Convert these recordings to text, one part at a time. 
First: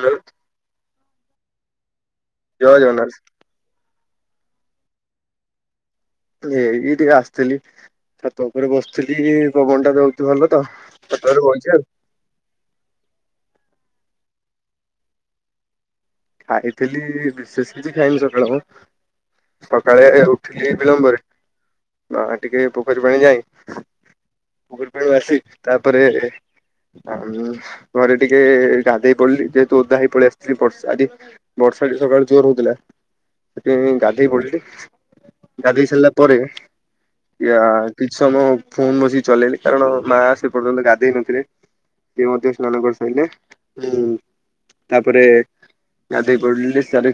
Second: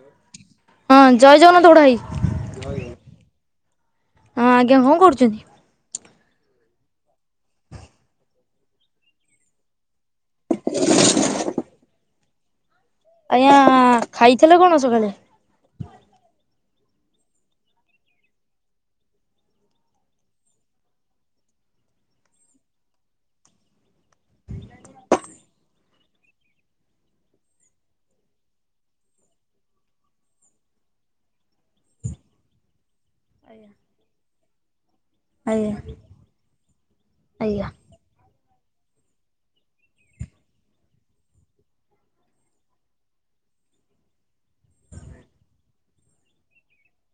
Hello ହଁ ଜୟ ଜଗନ୍ନାଥ ବଡ଼ ଭାଇ। ଜୟ ଜଗନ୍ନାଥ। ହଁ ଆଜ୍ଞା, କଣ କରୁଚନ୍ତି? ଏଇ ଟିକେ ଆସିଥିଲି, ଛାତ ଉପରେ ବସିଥିଲି, ପବନ ଟା ଦଉ ଭଲ ତ, ଛାତ ଉପରେ ବଇଚି ଆଉ। ଆଜ୍ଞା, ଖାଇଥିଲେ କଣ ସକାଳେ? ଖାଇଥିଲି, ବିଶେଷ କିଛି ଖାଇନି ସକାଳେମ। ସକାଳେ ଉଠିଲି ବିଳମ୍ବରେ, ମା ଟିକେ ପୋଖରୀ ପାଣି ଯାଇ [unintelligible] ଆସି ତାପରେ ଆ, ଘରେ ଟିକେ ଗାଧୋଇ ପଡିଲି, ଯେହେତୁ ଓଦା ହେଇ ପଳେଇ ଆସିଥିଲି, ପ ଆଜି ବର୍ଷା ବି ସକାଳୁ ଜୋର ହଉଥିଲା। ଆଜ୍ଞା ସେଥିପାଇଁ ଗାଧେଇ ପଡିଲି, ଗାଧେଇ ସାରିଲା ପରେ ଆଜ୍ଞା କିଛି ସମୟ ଫୋନ ବସିକି ଚଲେଇଲି, କାରଣ ମା ସେ ପର୍ଯ୍ୟନ୍ତ ଗାଧେଇ ନଥିଲେ। ସିଏ ମଧ୍ୟ ସ୍ନାନ କରି ସାରିଲେଁ, ତାପରେ ଗାଧେଇ ପଡିଲି, ତା ପରେ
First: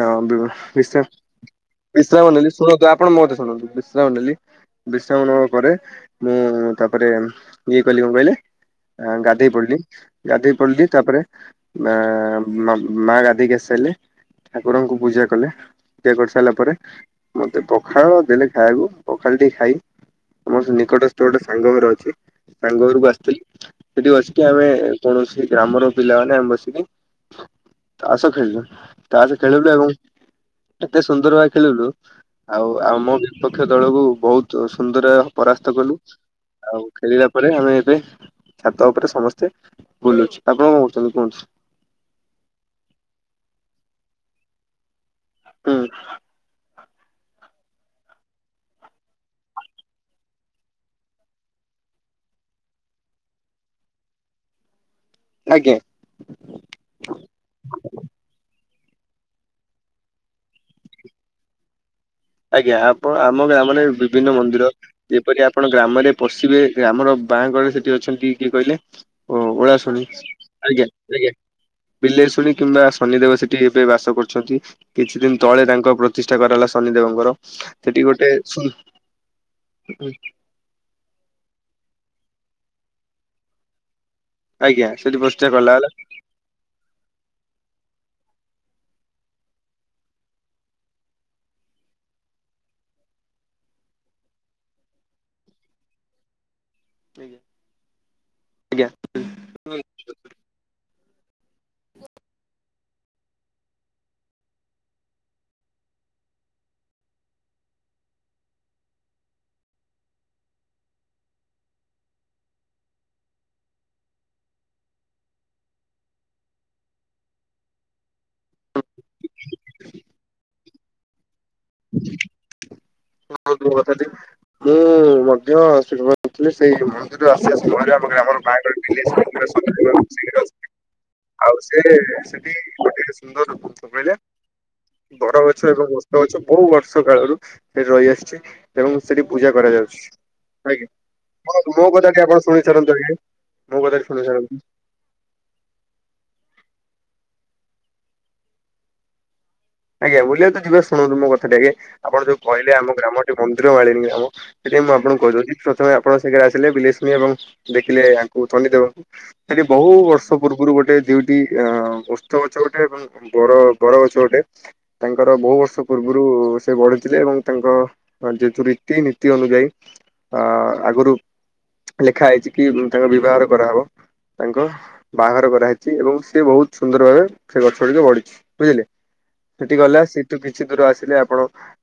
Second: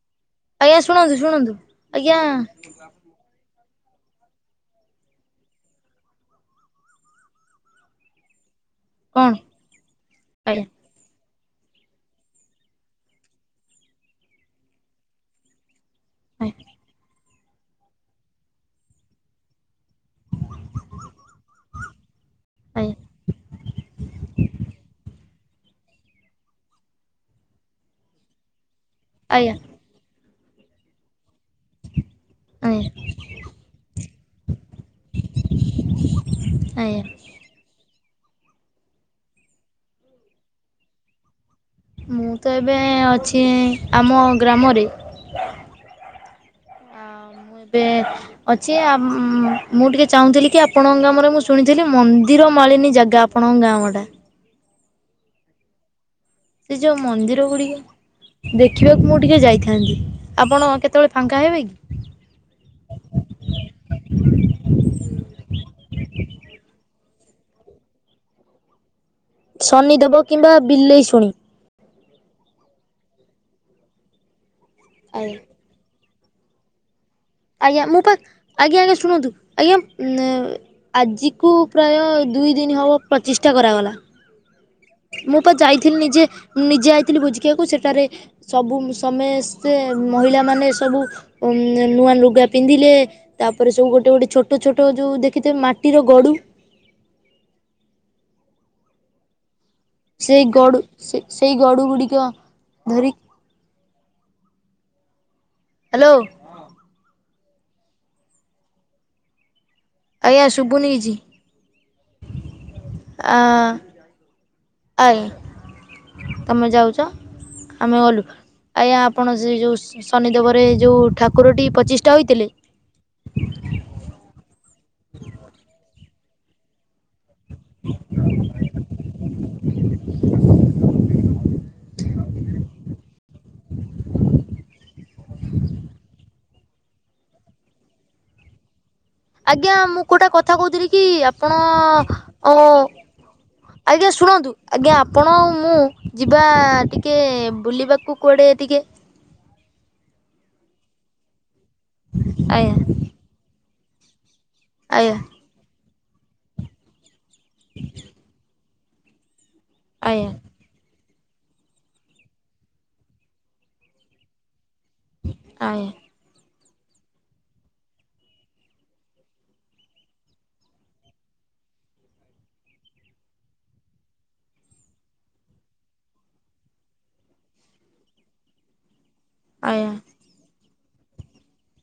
ଆଁ ଟିକେ ଆଜ୍ଞା ବିଶା, ଶୁଣନ୍ତୁ ଶୁଣନ୍ତୁ ଆଜ୍ଞା ବିଶ୍ରାମ ନେଲି, ଶୁଣନ୍ତୁ ଆ ଆପଣ ମୋ କଥା ଶୁଣନ୍ତୁ, ବିଶ୍ରାମ ନେଲି। ବିଶ୍ରାମ ନେବା ପରେ, ମୁଁ ତାପରେ ଇଏ କଲି, କଣ କହିଲେ? କଣ ଗାଧୋଇ ପଡିଲି, ଗାଧୋଇ ଆଜ୍ଞା ପଡିଲି, ତାପରେ ମା ଗାଧୋଇ ଦେଇକି ଆସି ସାରିଲେ, ଠାକୁରଙ୍କୁ ପୂଜା କଲେ। ପୂଜା ଆଜ୍ଞା କରିସାରିଲା ପରେ ମତେ ପଖାଳ ଦେଲେ ଖାଇଆକୁ, ପଖାଳଟି ଖାଇ ମୋ ନିକଟସ୍ଥ ଗୋଟେ ସାଙ୍ଗ ଘର ଅଛି, ସାଙ୍ଗ ଘରକୁ ଆସିଥିଲି। ସେଠି ବସିକି, ଆମେ କୌଣସି ଗ୍ରାମର ପିଲା ମାନେ ଆମେ ବସିକି ତାସ ଖେଳିଲୁ, ତାସ ଆଜ୍ଞା ଖେଳିଲୁ ଏବଂ -ଏତେ ସୁନ୍ଦର ଭାବେ ଖେଳିଲୁ ଆଉ ଆଜ୍ଞା ଆମ ବିପକ୍ଷ ଦଳକୁ ବହୁତ ସୁନ୍ଦର ପରାସ୍ତ କଲୁ, ଆଉ ଆଜ୍ଞା ଖେଳିଲା ପରେ ଆମେ ଏବେ ଛାତ ଉପରେ ସମସ୍ତେ ବୁଲୁଚୁ, ଆପଣ କଣ କରୁଛନ୍ତି କୁହନ୍ତୁ? ମୁଁ ତ ଏବେ ଅଛି ଆମ ଗ୍ରାମରେ। ହୁଁ। ବେଞ୍ଚ୍। ଅଛି, ଆ ମୁଁ ଟିକେ ଚାହୁଁଥିଲି କି ଆପଣଙ୍କ ଗ୍ରାମରେ ମୁଁ ଶୁଣିଥିଲି, ମନ୍ଦିର ମାଳିନୀ ଜାଗା ଆପଣଙ୍କ ଗାଁ ମଟା? ଆଜ୍ଞା। ସେ ଯୋଉ ମନ୍ଦିର ଗୁଡିକ ଦେଖିବାକୁ ମୁଁ ଟିକେ ଯାଇଥାନ୍ତି, ଆପଣ କେତେବେଳେ ଫାଙ୍କା ହେବେ କି? ଆଜ୍ଞା, ଆପଣ ଆମ ଗାଁ ମାନେ ବିଭିନ୍ନ ମନ୍ଦିର ଯେପରି ଆପଣ ଗ୍ରାମରେ ପଶିବେ, ଗ୍ରାମର ବାଁ କରେ ସେଠି ଅଛନ୍ତି କିଏ କହିଲେ? ଓ ଓଳାଶୁଣୀ, ଶନିଦେବ କିମ୍ବା ଆଜ୍ଞା ବିଲେଇ ଶୁଣି ଆଜ୍ଞା। ବିଲେଇଶୁଣୀ କିମ୍ବା ଶନିଦେବ ସେଠି ଏବେ ବାସ କରୁଛନ୍ତି, କିଛି ଦିନି ଆଜ୍ଞା ତଳେ ତାଙ୍କ ପ୍ରତ୍ ତିଷ୍ଠା କରାଗଲା ଶନିଦେବଙ୍କର। ଆଜ୍ଞା ମୁଁ ସେଠି ପା, ଗୋଟେ ସୁ ଆଜ୍ଞା ଆଜ୍ଞା ଶୁଣନ୍ତୁ, ଆଜ୍ଞା ନେ ଆଜିକୁ ପ୍ରାୟ ଦୁଇ ଦିନ ହବ ପ୍ରଚିଷ୍ଠା କରାଗଲା। ଆଜ୍ଞା ସେଠି ମୁଁ ପ୍ରତିଷ୍ଠା ପା କଲା ହେଲା ଯାଇଥିଲି ନିଜେ, ମୁଁ ନିଜେ ଯାଇଥିଲି ଭୋଜିଖିଆକୁ, ସେଠାରେ ସବୁ ସମେସ୍ତେ ମହିଳା ମାନେ ସବୁ ଉ, ନୂଆ ଲୁଗ ଲୁଗା ପିନ୍ଧିଲେ, ତାପରେ ସବୁ ଗୋଟେ ଗୋଟେ ଛୋଟ ଛୋଟ ଯୋଉ ଦେଖିଥିବ ମାଟିର ଗଡୁ ଆଜ୍ଞା। ସେଇ ଗଡ଼ୁ- ସେ- ସେଇ ଗଡ଼ୁ ଗୁଡିକ ଧରି ହାଲୋ। ଆଜ୍ଞା ଶୁବୁନି କିଛି, ଆ ଆଏ ତମେ ଯାଉଚ? ଆମେ ଗଲୁ। ଆଜ୍ଞା ଆପଣ ସେ ଯଉ ଶନିଦେବରେ ଯଉ ଠାକୁରଟି ପଚିଷ୍ଠା ହୋଇଥିଲେ [unintelligible] [unintelligible] ଆଉ ସେ ସେଠି। [unintelligible] [unintelligible] ବର ଗଛ ଏବଂ ଓସ୍ତ ଗଛ ବହୁ ବର୍ଷ କାଳରୁ ସେଠି ରହିଆସିଚି। ଏବଂ ସେଠି ପୂଜା ଆଜ୍ଞା ମୁଁ କରାଯାଉଚି। ଗୋଟେ କଥା କହୁଥିଲି ଆଜ୍ଞା, କି ଆପଣ ମୋ କଥାଟି ଆପଣ ଓ ଶୁଣି ସାରନ୍ତୁ ଆଗେ। ଆଜ୍ଞା ଶୁଣନ୍ତୁ ଆଜ୍ଞା ଆ ଆପଣ ମୁଁ ଯିବା ଟିକେ ବୁଲିବାକୁ କୁଆଡ଼େ ଟିକେ। ଆଜ୍ଞା ବୁଲିବାକୁ ତ ଯିବା ଶୁଣନ୍ତୁ ମୋ କଥା ଟି ଆଗେ। ଆପଣ ଯଉ କହିଲେ ଆଜ୍ଞା ଆମ ଗ୍ରାମଟି ମନ୍ଦିର ମାଳିିନି ଗ୍ରାମ। ସେଥିପାଇଁ ମୁଁ ଆଜ୍ଞା ଆପଣଙ୍କୁ କହିଦଉଚି ପ୍ରଥମେ ଆପଣ [unintelligible] ଆସିଲେ ବିଲେଇଶୁଣି ଏବଂ ଦେଖିଲେ ଆଙ୍କୁ ଶନିଦେବଙ୍କୁ। ସେଠି ବହୁ ଆଜ୍ଞା ବର୍ଷ ପୂର୍ବରୁ ଗୋଟେ ଦୁଇଟି ଓସ୍ତଗଛ ଗୋଟେ ଏବଂ ବର ବରଗଛ ଗୋଟେ ତାଙ୍କର ବହୁ ବର୍ଷ ପୂ ଆଜ୍ଞା ପୂର୍ବରୁ ସେ ବଢିଥିଲେ ଏବଂ ତାଙ୍କ ଯେହେତୁ ରୀତି ନୀତି ଅନୁଯାୟୀ ଆ ଆଗୁରୁ ଲେଖା ହେଇଚି କି ତାଙ୍କ ବିଭାଘର କରାହେବ। ତାଙ୍କ ବାହାଘର କରାହେଇଚି। ଏବଂ ସେ ବହୁତ୍ ସୁନ୍ଦର ଭାବେ ସେ ଗଛ ଦୁଇଟି ବଢିଚି ବୁଝିଲେ। ସେଠି ଗଲା ସେଠୁ କିଛି ଦୂର ଆସିଲେ ଆପଣ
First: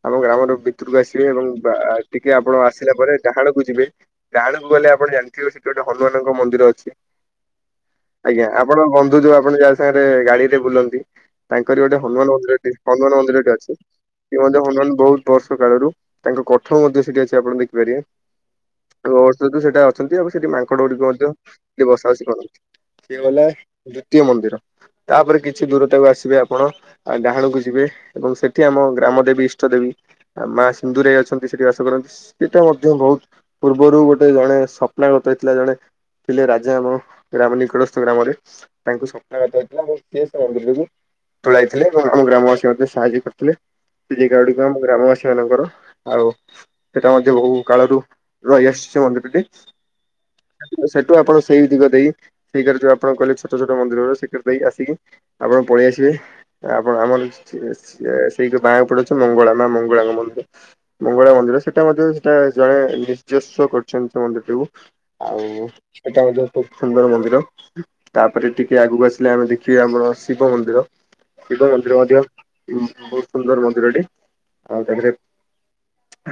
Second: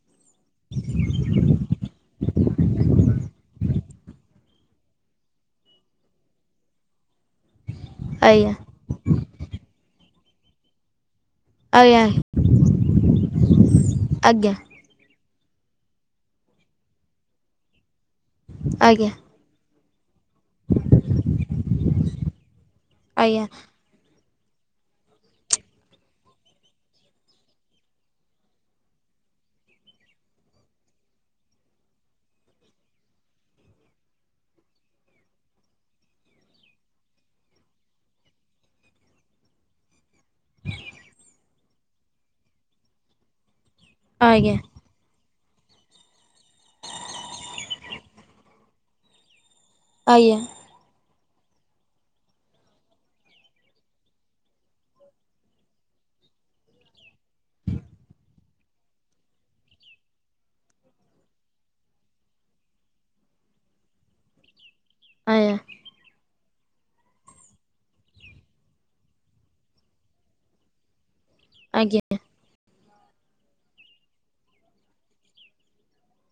ଆମ ଗ୍ରାମର ଭିତରକୁ ଆସିବେ। ଏବଂ ଆ ଟିକେ ଆପଣ ଆସିଲା ପରେ ଡାହାଣକୁ ଯିବେ ଡାହାଣକୁ ଗଲେ ଆପଣ ଜାଣିଥିବେ ସେଠି ଗୋଟେ ହନୁମାନଙ୍କ ମନ୍ଦିର ଅଛି। ଆଜ୍ଞା ଆ ଆପଣଙ୍କ ବନ୍ଧୁ ଯଉ ଆପଣ ଯାହା ସାଙ୍ଗରେ ଗାଡି ରେ ବୁଲନ୍ତି, ତାଙ୍କରି ଗୋଟେ ଆଜ୍ଞା ଆଜ୍ଞା ହନୁମାନ ମନ୍ଦି ର ଟି ହନୁମାନ ମନ୍ଦିରଟେ ଅଛି। ଆଜ୍ଞା [unintelligible] ହନୁମାନ୍ ବହୁତ। ବର୍ଷ କାଳରୁ ତାଙ୍କ କଠଉ ମଧ୍ୟ ସେଠି ଅଛି ଆପଣ ଦେଖିପାରିବେ। ଆଜ୍ଞା। ସେଇଟୁ ସେଟା ଅଛନ୍ତି। ଆଉ ସେଠି ମାଙ୍କଡ ଗୁଡ଼ିକ ମଧ୍ୟ ବସା ବସି କରନ୍ତି। ଦ୍ଵିତୀୟ ମନ୍ଦିର, ତାପରେ କିଛି ଦୂରତାକୁ ଆସିବେ ଆପଣ ଆଉ ଡାହାଣକୁ ଯିବେ ଏବଂ ସେଠି ଆମ ଗ୍ରାମ ଦେବୀ ଇଷ୍ଟ ଦେବୀ ଆଉ ମା ସିନ୍ଦୁରେଇ ଅଛନ୍ତି ସେଠି ବାସ କରନ୍ତି। ସେଟା ମଧ୍ୟ ବହୁତ୍ ପୂର୍ବରୁ ଗୋଟେ ଜଣେ ସ୍ୱପ୍ନା ଗତ ହେଇଥିଲା ଜଣେ ଥିଲେ ରାଜା ଆମ ଗ୍ରାମ ନିକଟସ୍ଥ ଗ୍ରାମରେ। ତାଙ୍କୁ ସ୍ୱପ୍ନାଗତ ହେଇଥିଲା [unintelligible] ତୁଳାଇଥିଲେ ଏବଂ ଆମ ଗ୍ରାମବାସୀ ମଧ୍ୟ ସାହାଯ୍ୟ କରିଥିଲେ। ସେ ଆଜ୍ଞା ଆଜ୍ଞା ଆଜ୍ଞା ଜାଗା ଆଜ୍ଞା ଗୁଡିକ ଗ୍ରାମବାସୀ ମାନଙ୍କର। ଆଉ ସେଟା ମଧ୍ୟ ବହୁ କାଳରୁ ରହି ଆସିଚି ସେ ମନ୍ଦିରଟି। ଆଜ୍ଞା। ସେଠୁ ଆପଣ ସେଇ ଦିଗ ଦେଇ ସେଇ କରେ ଯୋଉ ଆପଣ କହିଲେ ଛୋଟ ଛୋଟ ମନ୍ଦିର ରା ସେଇ କରେ ଦେଇ ଆସିକି ଆପଣ ପଳେଇ ଆସିବେ। ଆପଣ ଆମର ସେ ସିଏ ସେଇଟି ବାଁ ପଟେ ଅଛି ମଙ୍ଗଳା ମା ମଙ୍ଗଳାଙ୍କ ମନ୍ଦିର। ମଙ୍ଗଳା ମନ୍ଦିର ସେଟା ମଧ୍ୟ ସେଟା ଜଣେ ନିଜସ୍ଵ କରିଚନ୍ତି ସେ ମନ୍ଦିରଟିକୁ। ଆଉ ଏଟା ମଧ୍ୟ ଖୁବ୍ ସୁନ୍ଦର ମନ୍ଦିର। ତାପରେ ଟିକେ ଆଗୁକୁ ଆସିଲେ ଆମେ ଦେଖିବା ଆମର ଶିବ ମନ୍ଦିର। ଶିବ ମନ୍ଦିର ମଧ୍ୟ ବହୁତ୍ ସୁନ୍ଦର ମନ୍ଦିରଟେ। ଆଉ ତା ପରେ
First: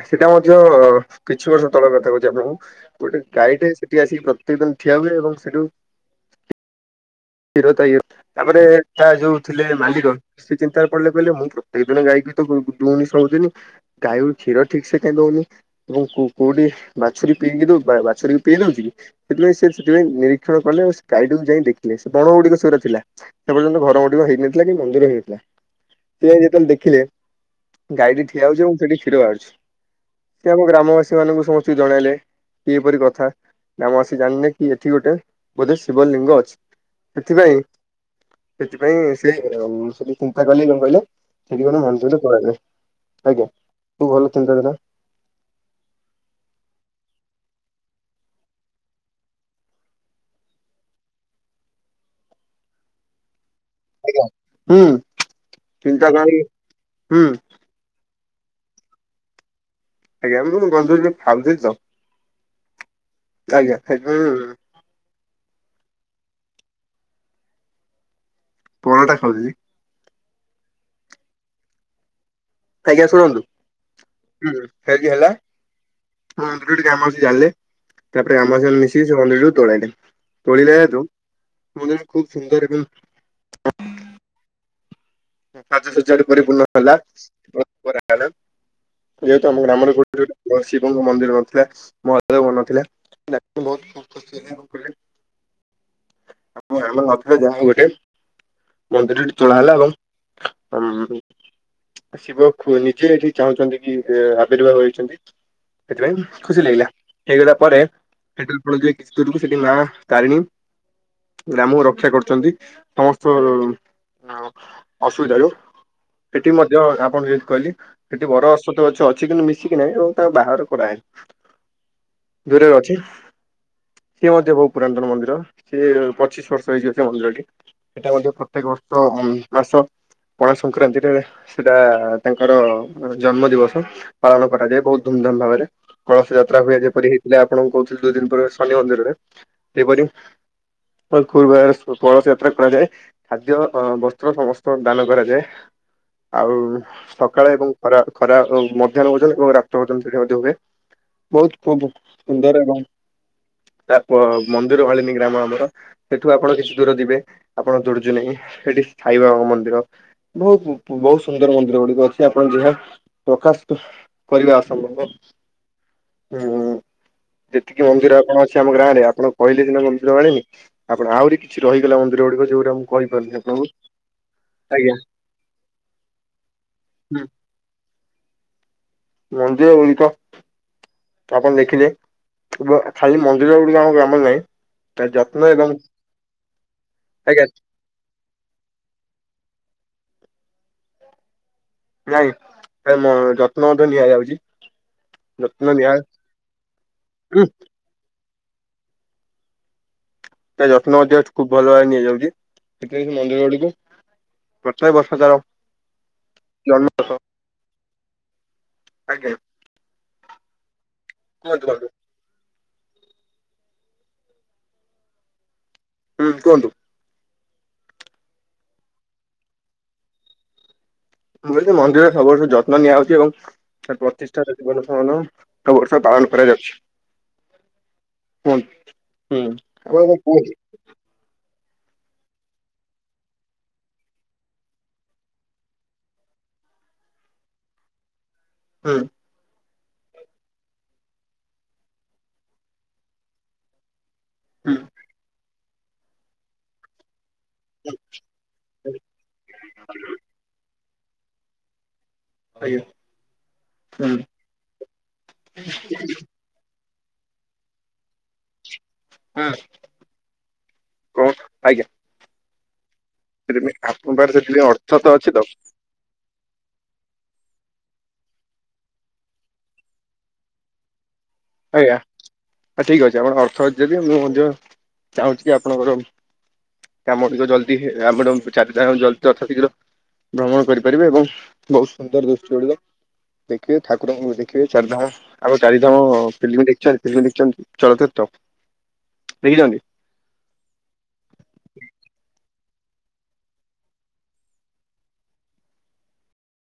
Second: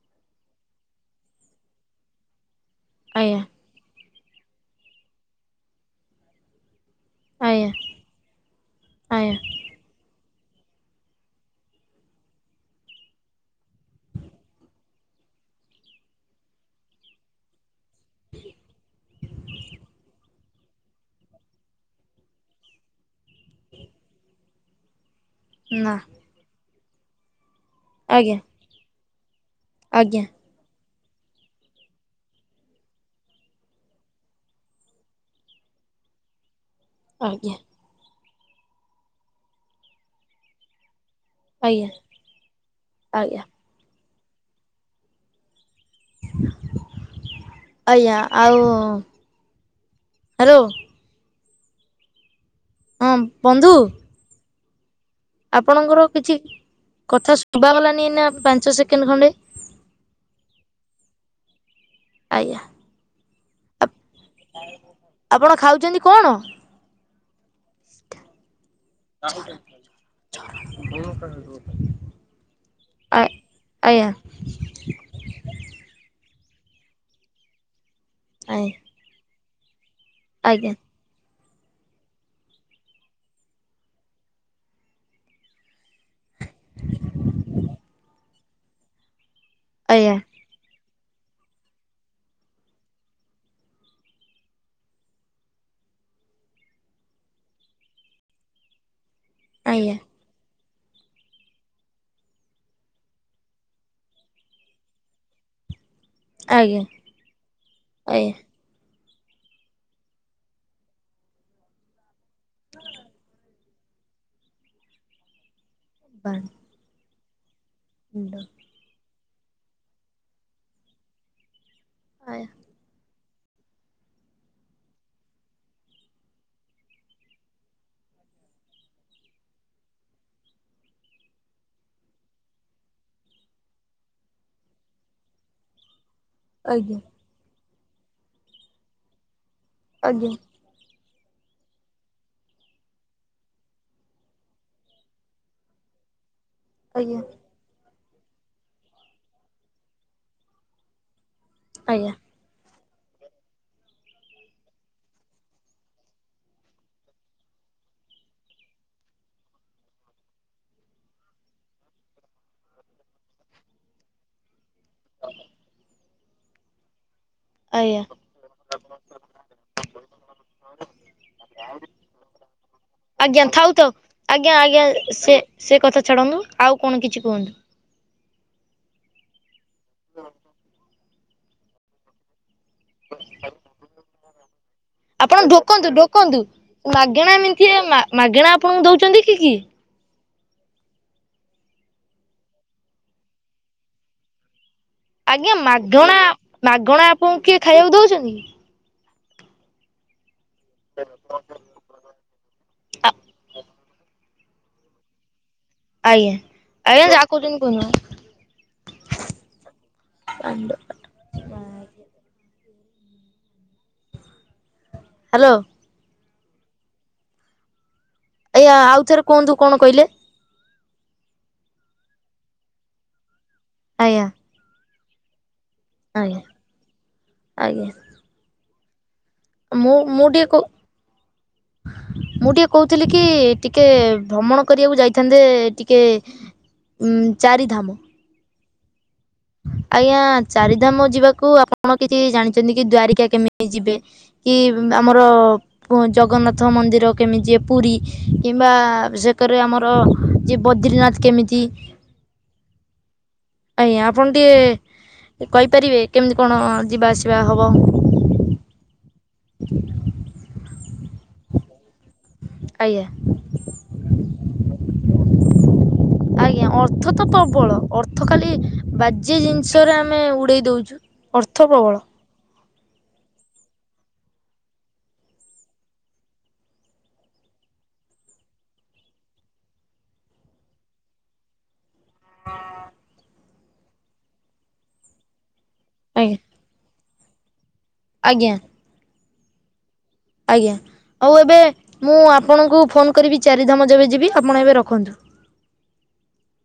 ସେଟା ମଧ୍ୟ କିଛି ବର୍ଷ ତଳର କଥା କହୁଚି ଆପଣଙ୍କୁ। ଗୋଟେ ଆଜ୍ଞା ଗାଈଟେ ସେଠି ଆସିକି ପ୍ରତ୍ୟେକ ଦିନ ଠିଆ ହୁଏ ଏବଂ ସେଠୁ କ୍ଷୀର ଆଜ୍ଞା ତା ଇଏ ରୁ ତାପରେ ତା ଆଜ୍ଞା ଯୋଉ ଥିଲେ ମାଲିକ ସେ ଚିନ୍ତାରେ ପଡିଲେ କହିଲେ ମୁଁ ପ୍ରତ୍ୟେକ ଦିନ ଗାଈକି ତ ଦୁହୁଁନି ସବୁଦିନି ଗାଇ ଗୋରୁ କ୍ଷୀର ଠିକ୍ ସେ କାଇଁ ଦଉନି। ଏବଂ କୋ କୋଉଠି ବାଛୁରୀ ପିଇକି ଦଉ ବା ବାଛୁରୀ କୁ ପେଇ ଦଉଛି। ସେଥିପାଇଁ ସେ ସେଥିପାଇଁ ନିରୀକ୍ଷଣ କଲେ ଆଉ ସେ ଗାଈଟିକୁ ଯାଇ ଦେଖି। ଲେ ସେ ବଣ ଗୁଡିକ ସେଗୁରା ଥିଲା ସେ ପର୍ଯ୍ୟନ୍ତ ଘର ଗୁଡିକ ହେଇ ନଥିଲା କି ମନ୍ଦିର ହେଇ ନଥିଲା। ନା। ସିଏ ଯାଇଁ ଯେତେ ବେଳେ ଦେଖିଲେ ଗାଈଟି ଆଜ୍ଞା ଠିଆ ହଉଚି ଏବଂ ସେଠି କ୍ଷୀର ବାହାରୁଛି। ଆଜ୍ଞା। ସିଏ ଆମ ଗ୍ରାମବାସୀ ମାନଙ୍କୁ ସମସ୍ତିକି ଜଣାଇଲେ। କି ଏପରି କଥା ଗ୍ରାମବାସି ଜାଣି ଲେ କି ଏଠି ଗୋଟେ ବୋଧେ ଶିବ ଲିଙ୍ଗ ଅଛି। ସେଥିପାଇଁ ଆଜ୍ଞା ସେଥିପାଇଁ ସେ ଉଁ ସେଟୁ ଚିନ୍ତା କଲେ କଣ କଇଲ। ସେଠି ଗୋଟେ ଆଜ୍ଞା ମନ୍ଦିର ତୋଳା ଯାଉ ଆଜ୍ଞା ଖୁବ୍ ଭଲ ଚିନ୍ତାଧାରା। ଆଜ୍ଞା ଆଉ ହାଲୋ। ହଁ ବନ୍ଧୁ। ଆଜ୍ଞା ହୁଁ। ଆପଣଙ୍କର ଚିନ୍ତା କିଛି କରି ହୁଁ କଥା ଶୁଭା ଗଲାନି ଏଇନା ପାଞ୍ଚ ସେକେଣ୍ଡ ଖଣ୍ଡେ। ଆଜ୍ଞା ମୁଁ ବନ୍ଧୁ ଟିକେ ଖାଉଥିଲି ତ। ଆଜ୍ଞା। ଆଜ୍ଞା। [inaudible] ଆପଣ ଖାଉଚନ୍ତି କଣ? ପରଟା ଖାଉଥିଲି [unintelligible] ଆଜ୍ଞା ଆ ଶୁଣନ୍ତୁ ଆଜ୍ଞା ହୁଁ ଫେରେ ଇଏ ହେଲା ମନ୍ଦିର ଟି ଗ୍ରାମ ବାସି ଜାଣିଲେ। ତାପରେ ଗ୍ରାମ ବାସି ଆଜ୍ଞା ମାନେ ମିଶିକି ସେ ମନ୍ଦିରଟିକୁ ତୋଳାଇଲେ ଆଜ୍ଞା ତୋଳିଲେ। [unintelligible] [unintelligible] ଏବଂ ଆଜ୍ଞା ଶିବଙ୍କ ମନ୍ଦିର ନଥିଲା। ମହାଦେବଙ୍କର ନଥିଲା। [unintelligible] ମନ୍ଦିରଟି ତୋଳା ହେଲା ଆଜ୍ଞା ଏବଂ ଉଁ। ଶିବ ଖୋ ନିଜେ ଏଠି ଚାହୁଁଛନ୍ତି କି ଆବିର୍ଭାବ ହେଇଛନ୍ତି ସେଥିପାଇଁ। ଖୁସି ଆଜ୍ଞା ଲାଗିଲା ହେଇଗଲା ପରେ ଆଜ୍ଞା। ସେ ପୀଢ଼ି ଯାଇ କିଛି ଦୁରକୁ ସେଠି ମା ତାରିଣୀ ଗ୍ରାମକୁ ରକ୍ଷା କରୁ ଛନ୍ତି ସମସ୍ତ ଆଉ ଅସୁବିଧାରୁ ସେଠି ମ ଧ୍ୟ ଆପଣ ଙ୍କୁ ଯେମତି କହିଲି ସେଠି ଆଜ୍ଞା ଆଜ୍ଞା ବର ଅଶ୍ଵଥ ଗଛ ଅଛି କିନ୍ତୁ ମିଶିକି ନାହିଁ ଏବଂ ତାଙ୍କ ବାହା ଘର କରାହେଇନି। ଦୂରେରେ ଅଛି। ସିଏ ମଧ୍ୟ ବହୁ ପୁରାତନ ମନ୍ଦିର ସିଏ ପଚିଶ ବର୍ଷ ହେଇଯିବ ସେ ମନ୍ଦିରଟି। ସେଇଟା ମଧ୍ୟ ପ୍ରତ୍ୟେକ ବର୍ଷ ଅମ୍ ମାସ। ପଣା ସଂକ୍ରାନ୍ତିରେ ସେଟା ତାଙ୍କର ଜନ୍ମ ଦିବସ। ପାଳନ କରାଯାଏ ବହୁତ ଧୁମଧାମ ଭାବରେ କଳସ ଯାତ ତ୍ରା ଆଜ୍ଞା ହୁଏ ଆଜ୍ଞା ଆଜ୍ଞା। ଯେପରି ହେଇଥିଲା ଆପଣଙ୍କୁ କହୁଥିଲେ ଦୁଇ ଦିନ ପୂର୍ବେ ଶନି ମନ୍ଦିରରେ ସେହିପରି। ତ କଳସ ଯାତ୍ରା କରାଯାଏ ଖାଦ୍ୟ ଅ ବସ୍ତ୍ର ସମସ୍ତ। ତ ଦାନ କରାଯାଏ ଆଉ ସକାଳେ ଏବଂ। ଖରା ଖରା ମଧ୍ୟାହ୍ନ ଭୋଜନ ଏବଂ ରାତ୍ର ଭୋଜନ ସେଠି ମଧ୍ୟ ହୁଏ ବହୁତ। ସୁନ୍ଦର ଏବଂ ତା ପ ମନ୍ଦିର ମାଳିନୀ ଗ୍ରାମ ଆମର। ସେଠୁ ଆପଣ କିଛି ଦୂର ଯିବେ ଆପଣ ଦୁଡୁଜୁନେଇ ସେଠି ସାଇ ବାବା ଙ୍କ ମନ୍ଦିର। ମନ୍ଦିର ବହୁତ ବହୁତ ସୁନ୍ଦର ମନ୍ଦିର ଗୁଡିକ ଅଛି ଆପଣ ଯାହା ପ୍ରକାଶ। କରିବା ଅସମ୍ଭବ ହୁଁ। ଯେତିକି ମନ୍ଦିର କଣ ଅଛି ଆମ ଗାଁ ରେ ଆପଣ କହିଲେ ସିନା ମନ୍ଦିର ଆଳେନି ଆପଣ ଆହୁରି କିଛି ରହିଗଲା ମନ୍ଦିର ଗୁଡିକ ଯୋଉଗୁଡା ମୁଁ କହିପାରୁନି ଆଜ୍ଞା ଥାଉ ଆପଣଙ୍କୁ ଥାଉ ଆଜ୍ଞା ଆଜ୍ଞା ସେ ସେ କଥା ଛାଡ଼ନ୍ତୁ ଆଉ କଣ କିଛି ହୁଁ କୁହନ୍ତୁ? ମନ୍ଦିର ଗୁଡିକ ଆପଣ ଦେଖିଲେ? ଖାଲି ମନ୍ଦିର ଗୁଡିକ ଆମ ଗ୍ରାମରେ ନାହିଁ ତା ଯତ୍ନ ଆପଣ ଏବଂ ଢୋକନ୍ତୁ ଢୋକନ୍ତୁ ମାଗେଣା ଆଜ୍ଞା ମିଳିଛି ମାଗେଣା ଆପଣଙ୍କୁ ଦଉଛନ୍ତି କିଏ? ନାଇଁ ମୋ ଯତ୍ନ ମଧ୍ୟ ନିଆଯାଉଚି ଆଜ୍ଞା ମାଗଣା ମାଗଣା ଆପଣଙ୍କୁ କିଏ ଖାଇବାକୁ ଦଉଛନ୍ତି କି? ତା ଯତ୍ନ ମଧ୍ୟ ଖୁବ ଭଲ ଭାବରେ ଆ ନିଆଯାଉଛି ମନ୍ଦିର ଗୁଡିକ [inaudible] ବର୍ଷାଟା ଆଜ୍ଞା ଆଜ୍ଞା ଯା କହୁଚନ୍ତି କୁହନ୍ତୁ? ଆଜ୍ଞା [unintelligible] ହାଲୋ। ହୁଁ କୁହନ୍ତୁ? ଏଇ୍ଆ ଆଉ ଥରେ କୁହନ୍ତୁ କଣ କହିଲେ? ମୁଁ କହିଲି ମନ୍ଦିରରେ ସବୁ ଯତ୍ନ ନିଆହଉଛି ଏବଂ ଆଜ୍ଞା ପ୍ରତିଷ୍ଠା ଜୀବନମାନ ଏକ ବର୍ଷ ପାଳନ ଆଜ୍ଞା କରାଯାଉଛି ଆଜ୍ଞା। ହୁ ମୁଁ ମୁଁ ଟିକେ କଉ ହ [unintelligible] ମୁଁ ଟିକେ କହୁଥିଲି କି ଟିକେ ଭ୍ରମଣ କରିବାକୁ ଯାଇଥାନ୍ତେ ଟିକେ ହୁଁ ଚାରିଧାମ ହୁଁ। ଆଜ୍ଞା ଚାରିଧାମ ଯିବାକୁ ଆପଣ କିଛି ଜାଣିଛନ୍ତି କି ଦ୍ଵାରିକା କେମିତି ଯିବେ? କି ହୁଁ ଆମର ଜଗନ୍ନାଥ ମନ୍ଦିର କେମିତି ଯିବେ ପୁରୀ? କିମ୍ବା ସେକରେ ଆମର ଯିବ ବଦ୍ରୀନାଥ କେମିତି? ଆଜ୍ଞା। ଆଜ୍ଞା ହୁଁ ହୁଁ ଆପଣ ଟିକେ କହିପାରିବେ କେମିତି କଣ ଯିବା ଆସିବା ହବ? ହୁଁ କୁହନ୍ତୁ ଆଜ୍ଞା। ହ [unintelligible] ଆଜ୍ଞା। ସେଥିପାଇଁ ଆପଙ୍କ ପାଖରେ ସେଥିପାଇଁ ଅର୍ଥ ତ ଅଛି ତ? ଆଜ୍ଞା ଅର୍ଥ ତ ପ୍ରବଳ ଅର୍ଥ ଖାଲି ବାଯ୍ୟେ ଜିନିଷରେ ଆମେ ଉଡେଇ ଦଉଛୁ। ଆଜ୍ଞା ଠିକ ଅଛି ଆପଣ ଅର୍ଥ ଅଛି ଯଦି ମୁଁ ଯେ ଚାହୁଁଛି କି ଆପଣଙ୍କର କାମ ଗୁଡିକ ଜଲଦି ଆମର ଚାରିଟା ଜ ଜଲଦି ଯଥାଶୀଘ୍ର ଭ୍ରମଣ କରିପାରିବେ ଏବଂ ବହୁତ ସୁନ୍ଦର ଦୃଷ୍ଟି ଗୁଡିକ ଦେଖିବେ ଠାକୁରଙ୍କୁ ଦେଖିବେ ଚାରିଧାମ। ଆମ ଚାରିଧାମ ଆଜ୍ଞା ଫିଲ୍ମ ଦେଖିଛନ୍ତି ଫିଲ୍ମ ଦେଖିଛନ୍ତି ଚଳଚିତ୍ର ଆଜ୍ଞା ଦେଖିଛନ୍ତି? ଆଜ୍ଞା ହଉ ଏବେ ମୁଁ ଆପଣଙ୍କୁ ଫୋନ କରିବି ଚାରିଧାମ ଯେବେ ଯିବି ଆପଣ ଏବେ ରଖନ୍ତୁ।